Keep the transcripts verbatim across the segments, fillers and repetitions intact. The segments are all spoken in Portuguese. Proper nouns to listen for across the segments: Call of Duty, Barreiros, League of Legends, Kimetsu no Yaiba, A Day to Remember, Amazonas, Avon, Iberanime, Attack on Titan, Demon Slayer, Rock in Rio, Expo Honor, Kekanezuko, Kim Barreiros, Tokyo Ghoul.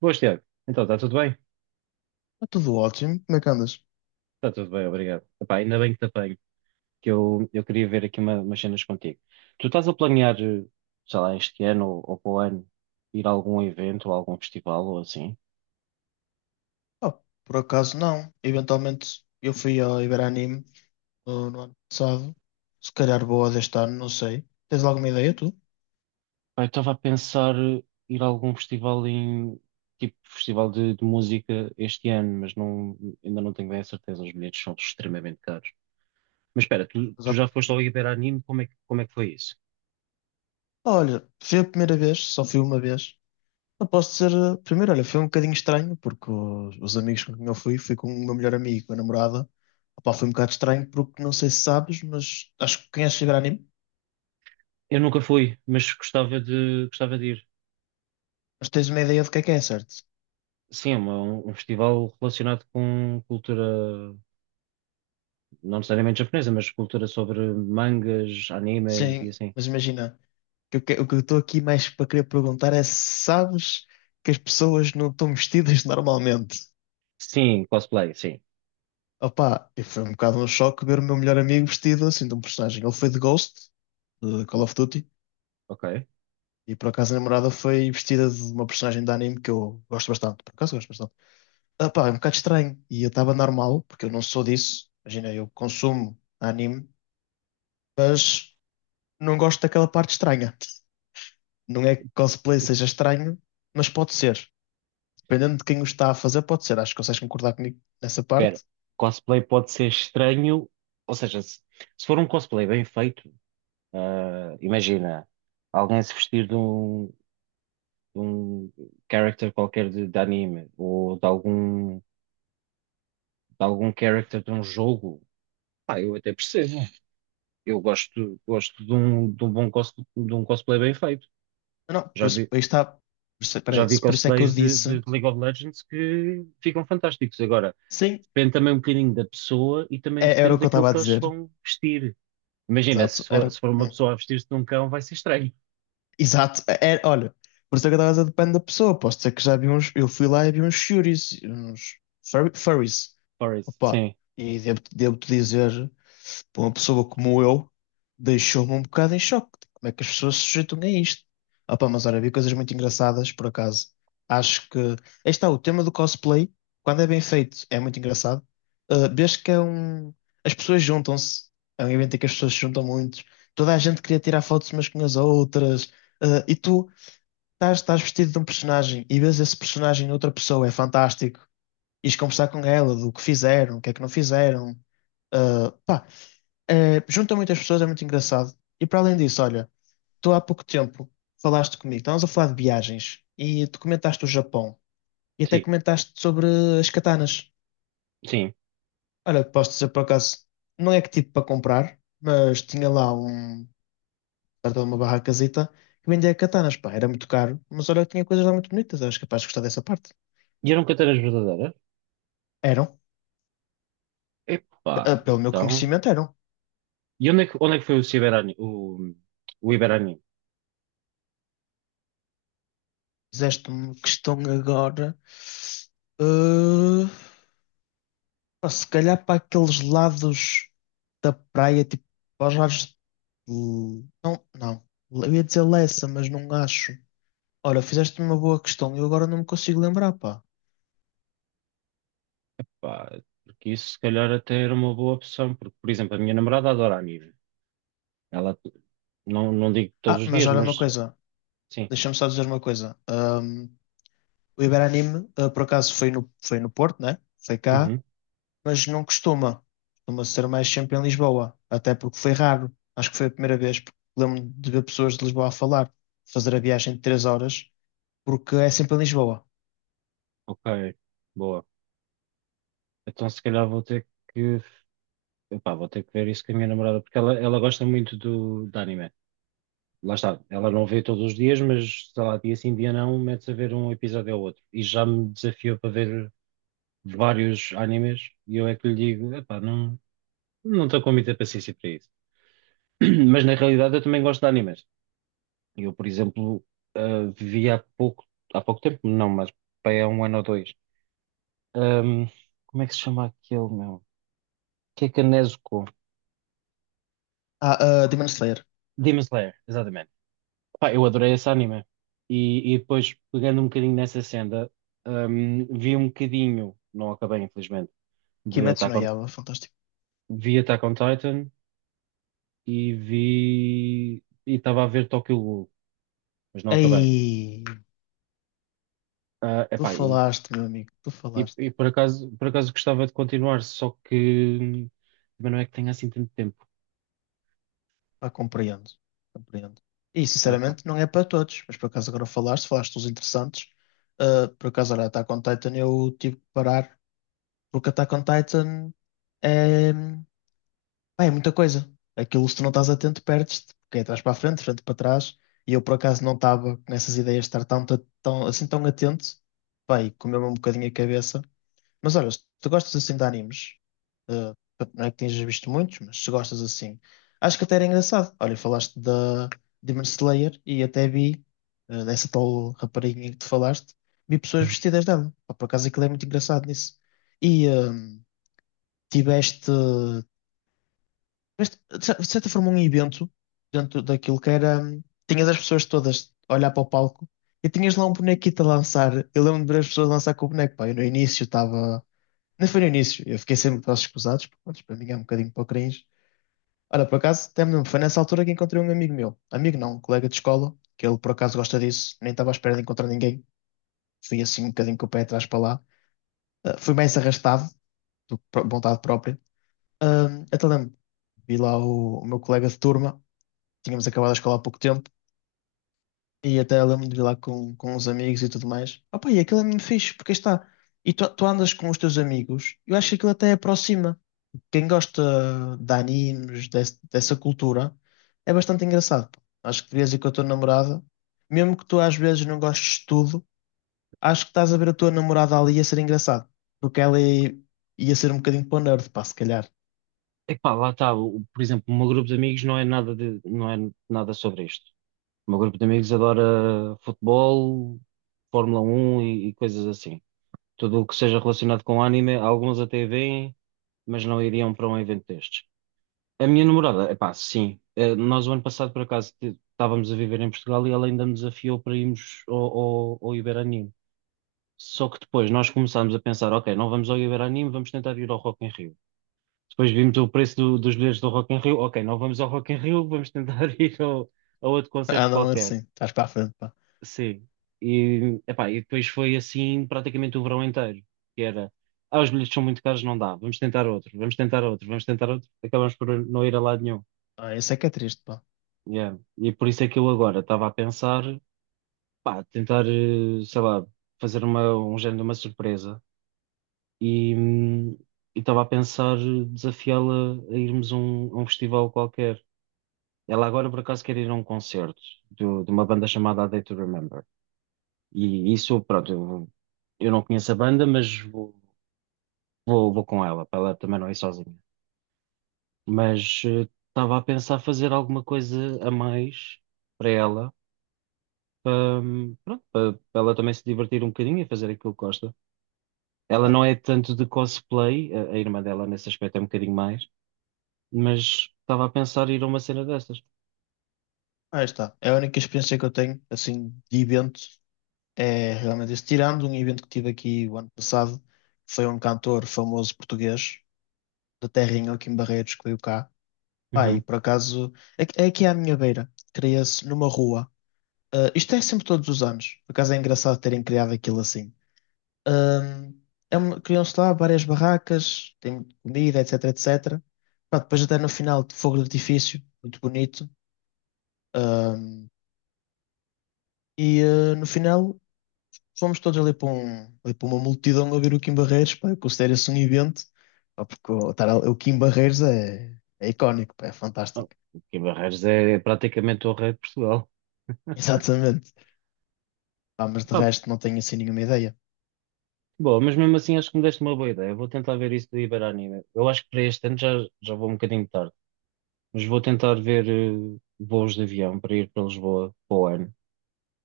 Boas, Tiago. Então, está tudo bem? Está tudo ótimo. Como é que andas? Está tudo bem, obrigado. Epá, ainda bem que te apanho, que eu, eu queria ver aqui uma- umas cenas contigo. Tu estás a planear, eh, sei lá, este ano ou, ou para o ano, ir a algum evento ou a algum festival ou assim? Ah, por acaso não. Eventualmente eu fui ao Iberanime no, no ano passado. Se calhar boa deste ano, não sei. Tens alguma ideia tu? Pá, eu estava a pensar eh, ir a algum festival em, tipo, festival de, de música este ano, mas não, ainda não tenho bem a certeza, os bilhetes são extremamente caros. Mas espera, tu, Mas, tu ah, já foste ao Iberanime, como é que, como é que foi isso? Olha, fui a primeira vez, só fui uma vez. Não posso dizer, ah, primeiro, olha, foi um bocadinho estranho, porque os, os amigos com quem eu fui, fui com o meu melhor amigo, com a namorada. Opá, foi um bocado estranho, porque não sei se sabes, mas acho que conheces o Iberanime, Eu nunca fui, mas gostava de, gostava de ir. mas tens uma ideia do que é que é, certo? Sim, é uma- um um festival relacionado com cultura, não necessariamente japonesa, mas cultura sobre mangas, animes e Sim, assim. mas imagina. que eu, que- o que eu estou aqui mais para querer perguntar é se sabes que as pessoas não estão vestidas normalmente. Sim, cosplay, sim. Opa, e foi um bocado um choque ver o meu melhor amigo vestido assim de um personagem. Ele foi de Ghost, de Call of Duty, Ok. e por acaso a namorada foi vestida de uma personagem de anime que eu gosto bastante. Por acaso gosto bastante. Opa, é um bocado estranho. E eu estava normal, porque eu não sou disso. Imagina, eu consumo anime, mas não gosto daquela parte estranha. Não é que cosplay seja estranho, mas pode ser, dependendo de quem o está a fazer, pode ser. Acho que consegues concordar comigo nessa Espera, parte. cosplay pode ser estranho, ou seja, se, se for um cosplay bem feito, ah, imagina alguém se vestir de um, de um character qualquer de, de anime ou de algum, de algum character de um jogo, pá, eu até percebo. Eu gosto, gosto de um, de um bom cos, de um cosplay bem feito. Não, não, por Já isso, vi, aí está. Por isso, já peraí, vi se- por isso é que eu cosplays de, de disse. League of Legends que ficam fantásticos. Agora, Sim, depende também um bocadinho da pessoa e também é- era depende o que eu daquilo estava a que eles dizer. vão vestir. Imagina, Exato, se era. for, se for uma Hum, pessoa a vestir-se de um cão, vai ser estranho. Exato, é, é- olha, por isso é que eu estava a dizer, depende da pessoa. Posso dizer que já vi uns. Eu fui lá e vi uns Shuris, uns furry- furries. Por isso, Opa, sim, e devo, devo-te dizer, para uma pessoa como eu, deixou-me um bocado em choque. Tipo, como é que as pessoas se sujeitam a isto? Opa, mas olha, vi coisas muito engraçadas, por acaso. Acho que, aí está, o tema do cosplay, quando é bem feito, é muito engraçado. Uh, vês que é um. As pessoas juntam-se. É um evento em que as pessoas se juntam muito. Toda a gente queria tirar fotos umas com as outras. Uh, e tu estás, estás vestido de um personagem e vês esse personagem em outra pessoa, é fantástico. Ires conversar com ela do que fizeram, o que é que não fizeram. Uh, pá, é, junta muitas pessoas, é muito engraçado. E para além disso, olha, tu há pouco tempo falaste comigo, estávamos a falar de viagens e tu comentaste o Japão e até sim, comentaste sobre as katanas. sim. Olha, posso dizer por acaso, não é que tipo para comprar, mas tinha lá um, perto de uma barracazita que vendia katanas, pá, era muito caro, mas olha, que tinha coisas lá muito bonitas, eras capaz de gostar dessa parte. E eram canteiras verdadeiras? Eram, eh, Epá, pelo meu então. conhecimento, eram. E onde é que, onde é que foi o Ciberani, o, o Iberani? Fizeste-me questão agora. Eh, Pá, se calhar para aqueles lados da praia, tipo, para os lados de... Não, não. Eu ia dizer Lessa, mas não acho. Ora, fizeste uma boa questão. Eu agora não me consigo lembrar, pá. Pá, porque isso se calhar até era uma boa opção, porque, por exemplo, a minha namorada adora anime. Ela, não, não digo todos Ah, os mas dias, olha uma mas coisa. sim. Deixa-me só dizer uma coisa. Ahm, o Iberanime, ah, por acaso, foi no, foi no Porto, né? Foi cá. Uhum. Mas não costuma. Costuma ser mais sempre em Lisboa. Até porque foi raro. Acho que foi a primeira vez. Porque lembro-me de ver pessoas de Lisboa a falar. Fazer a viagem de três horas. Porque é sempre em Lisboa. Ok, boa. Então se calhar vou ter que, epá, vou ter que ver isso com a minha namorada, porque ela, ela gosta muito do, de anime. Lá está, ela não vê todos os dias, mas sei lá, dia sim, dia não, mete-se a ver um episódio ou outro. E já me desafiou para ver vários animes, e eu é que lhe digo, epá, não, não estou com muita paciência para isso. Mas na realidade eu também gosto de animes. Eu, por exemplo, ah, vi há pouco, há pouco tempo, não, mas bem, há um ano ou dois. Ahm, Como é que se chama aquele, meu? Kekanezuko. Ah, ah, Demon Slayer. Demon Slayer, exatamente. Pá, eu adorei esse anime. E, e depois, pegando um bocadinho nessa senda, hum, vi um bocadinho, não acabei infelizmente, de Kimetsu Attack no on, Yaiba, fantástico. vi Attack on Titan e vi, e estava a ver Tokyo Ghoul, mas não acabei. Ei, Ah, tu epá, e, falaste, meu amigo, tu e, falaste. e por acaso, por acaso gostava de continuar, só que hum, também não é que tenha assim tanto tempo. Ah, compreendo, compreendo. E Lá está. sinceramente não é para todos, mas por acaso agora falaste, falaste dos interessantes. Ah, por acaso, olha, Attack on Titan eu tive que parar, porque Attack on Titan é, pá, é muita coisa. Aquilo se tu não estás atento, perdes-te, porque é atrás para a frente, frente para trás. E eu por acaso não estava nessas ideias de estar tão, tão, assim tão atento. Pá, e comeu-me um bocadinho a cabeça. Mas olha, se tu gostas assim de animes, eh, não é que tenhas visto muitos, mas se gostas assim, acho que até era engraçado. Olha, falaste da Demon Slayer e até vi eh, dessa tal rapariguinha que tu falaste, vi pessoas Uhum. vestidas dela. Pá, por acaso aquilo é muito engraçado nisso. E eh, tiveste, tiveste, de cer- de certa forma, um evento dentro daquilo que era. Hum, Tinhas as pessoas todas a olhar para o palco e tinhas lá um bonequito a lançar. Eu lembro de ver as pessoas lançar com o boneco. Pá, eu no início estava. Não foi no início, eu fiquei sempre para os escusados, porque pronto, para mim é um bocadinho para o cringe. Olha, por acaso, até me lembro, foi nessa altura que encontrei um amigo meu, amigo não, um colega de escola, que ele por acaso gosta disso, nem estava à espera de encontrar ninguém, fui assim um bocadinho com o pé atrás para lá. Ah, fui mais arrastado, do que por vontade própria. Ah, até lembro, vi lá o, o meu colega de turma, tínhamos acabado a escola há pouco tempo, e até lembro de vir lá com, com uns amigos e tudo mais. Opa, e aquilo é mesmo fixe, porque aí está, e tu, tu andas com os teus amigos, eu acho que aquilo até aproxima, quem gosta de animes, des- dessa cultura, é bastante engraçado, pá. Acho que devias ir com a tua namorada, mesmo que tu às vezes não gostes de tudo, acho que estás a ver a tua namorada ali a ser engraçado, porque ela i- ia ser um bocadinho para o nerd, pá, se calhar. Epá, lá está, o- por exemplo, o meu grupo de amigos não é nada de, não é nada sobre isto. O meu grupo de amigos adora futebol, Fórmula um e, e coisas assim. Tudo o que seja relacionado com anime, alguns até veem, mas não iriam para um evento destes. A minha namorada, epá, sim. Eh, nós o ano passado, por acaso, t- estávamos a viver em Portugal e ela ainda me desafiou para irmos ao, ao, ao Iberanime. Só que depois nós começámos a pensar, ok, não vamos ao Iberanime, vamos tentar ir ao Rock in Rio. Depois vimos o preço do- dos bilhetes do Rock in Rio, ok, não vamos ao Rock in Rio, vamos tentar ir ao, a outro concerto Andam qualquer. assim, estás para a frente, pá. Sim. E, epá, e depois foi assim praticamente o verão inteiro, que era, ah, os bilhetes são muito caros, não dá, vamos tentar outro, vamos tentar outro, vamos tentar outro, acabamos por não ir a lado nenhum. Ah, isso é que é triste, pá. Yeah. E por isso é que eu agora estava a pensar, pá, tentar, eh, sei lá, fazer uma, um género de uma surpresa e hum, e estava a pensar desafiá-la a irmos a um, a um festival qualquer. Ela agora por acaso quer ir a um concerto do- de uma banda chamada A Day to Remember. E isso, pronto, eu não conheço a banda, mas vou, vou, vou com ela, para ela também não ir sozinha. Mas eh, estava a pensar fazer alguma coisa a mais para ela, hum, pronto, para, para ela também se divertir um bocadinho e fazer aquilo que gosta. Ela Ah, não é tanto de cosplay, a, a irmã dela nesse aspecto é um bocadinho mais, mas estava a pensar ir a uma cena destas. aí está. É a única experiência que eu tenho, assim, de evento. É realmente isso. Tirando um evento que tive aqui o ano passado, que foi um cantor famoso português, da terrinha aqui em Barreiros que veio cá. Pá, e Uhum. por acaso, é que- é aqui à minha beira, cria-se numa rua. Ah, isto é sempre todos os anos, por acaso é engraçado terem criado aquilo assim. Ahm, É uma- criam-se lá várias barracas, tem comida, etc, etecetera. Pá, depois até no final, de fogo de artifício, muito bonito. Ahm, e ah, no final, fomos todos ali para, um, ali para uma multidão a ver o Kim Barreiros, pá, eu considero-se um evento, pá, porque o, estar, ali- o Kim Barreiros é, é icónico, pá, é Oh, fantástico. que Barreiros é é praticamente o rei de Portugal. Exatamente. Pá, mas de Pá, resto não tenho assim nenhuma ideia. boa, mas mesmo assim acho que me deste uma boa ideia. Vou tentar ver isso do Iberanime. Eu acho que para este ano já, já vou um bocadinho tarde. Mas vou tentar ver eh, voos de avião para ir para Lisboa para o ano.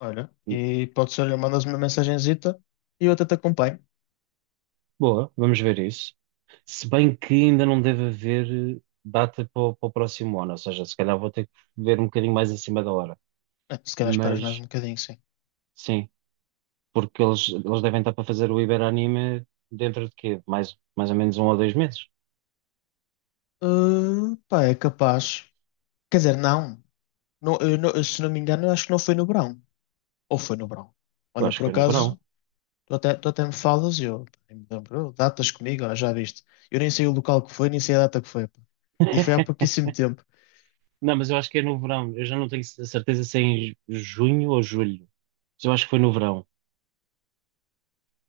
Olha, e pode ser, olha, mandas-me uma mensagenzita e eu até te acompanho. Boa, vamos ver isso. Se bem que ainda não deve haver eh, data para, o para o próximo ano, ou seja, se calhar vou ter que ver um bocadinho mais acima da hora. É, se calhar esperas mais Mas um bocadinho, sim. sim, porque eles, eles devem estar para fazer o Iberanime dentro de quê? Mais, mais ou menos um ou dois meses. Ah, pá, é capaz. Quer dizer, não. Não, eu não- se não me engano, eu acho que não foi no verão. Ou foi no verão. Eu Olha, acho que por foi no verão. acaso, Tu até, tu até me falas e eu nem me lembro. "Oh, datas comigo, ó, já viste. Eu nem sei o local que foi, nem sei a data que foi, pá. E foi há pouquíssimo tempo. Não, mas eu acho que é no verão. Eu já não tenho certeza se é em junho ou julho. Mas eu acho que foi no verão.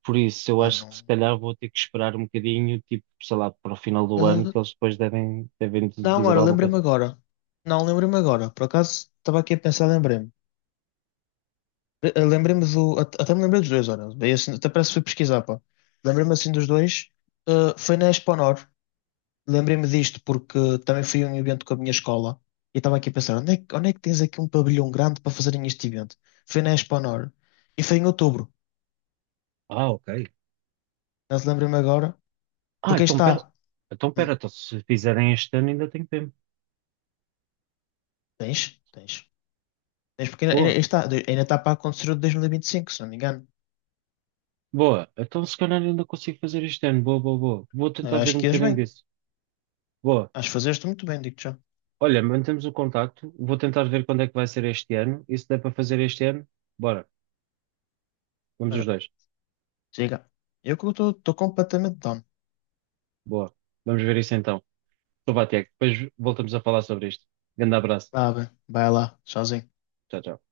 Por isso, eu Ah, acho que se não. calhar vou ter que esperar um bocadinho, tipo, sei lá, para o final do ano, Ah, que eles depois devem, devem di- não, dizer ora, alguma lembrei-me coisa. agora. Não, lembrei-me agora. Por acaso, estava aqui a pensar, lembrei-me. Eh, eh, Lembrei-me do. at- Até me lembrei dos dois, ora. Bem, assim, até parece que fui pesquisar, pá. Lembrei-me assim dos dois. Ah, foi na Expo Honor. Lembrei-me disto porque também fui a um evento com a minha escola. E estava aqui a pensar, onde é, que- onde é que tens aqui um pavilhão grande para fazerem este evento? Foi na Expo Honor. E foi em outubro. Ah, ok. Já se lembra-me agora. Ah, Porque aí então pera, está. então Hum, pera, então se fizerem este ano ainda tenho tempo. Tens, tens. Tens porque ainda, ainda- aí Boa, está, de- ainda está para acontecer o de dois mil e vinte e cinco, se não me engano. boa. Então se calhar ainda consigo fazer este ano. Boa, boa, boa. Vou tentar Ah, ver acho um que és bocadinho bem. disso. Boa. Acho que fazeste muito bem, digo-te já. Olha, mantemos o contacto. Vou tentar ver quando é que vai ser este ano. E se der para fazer este ano, bora. Vamos os Olha, dois. chega. Eu que estou completamente down. Boa. Vamos ver isso então. Então vá, Tiago. Depois voltamos a falar sobre isto. Grande abraço. Vá, bem. Vai lá, sozinho. Tchau, tchau.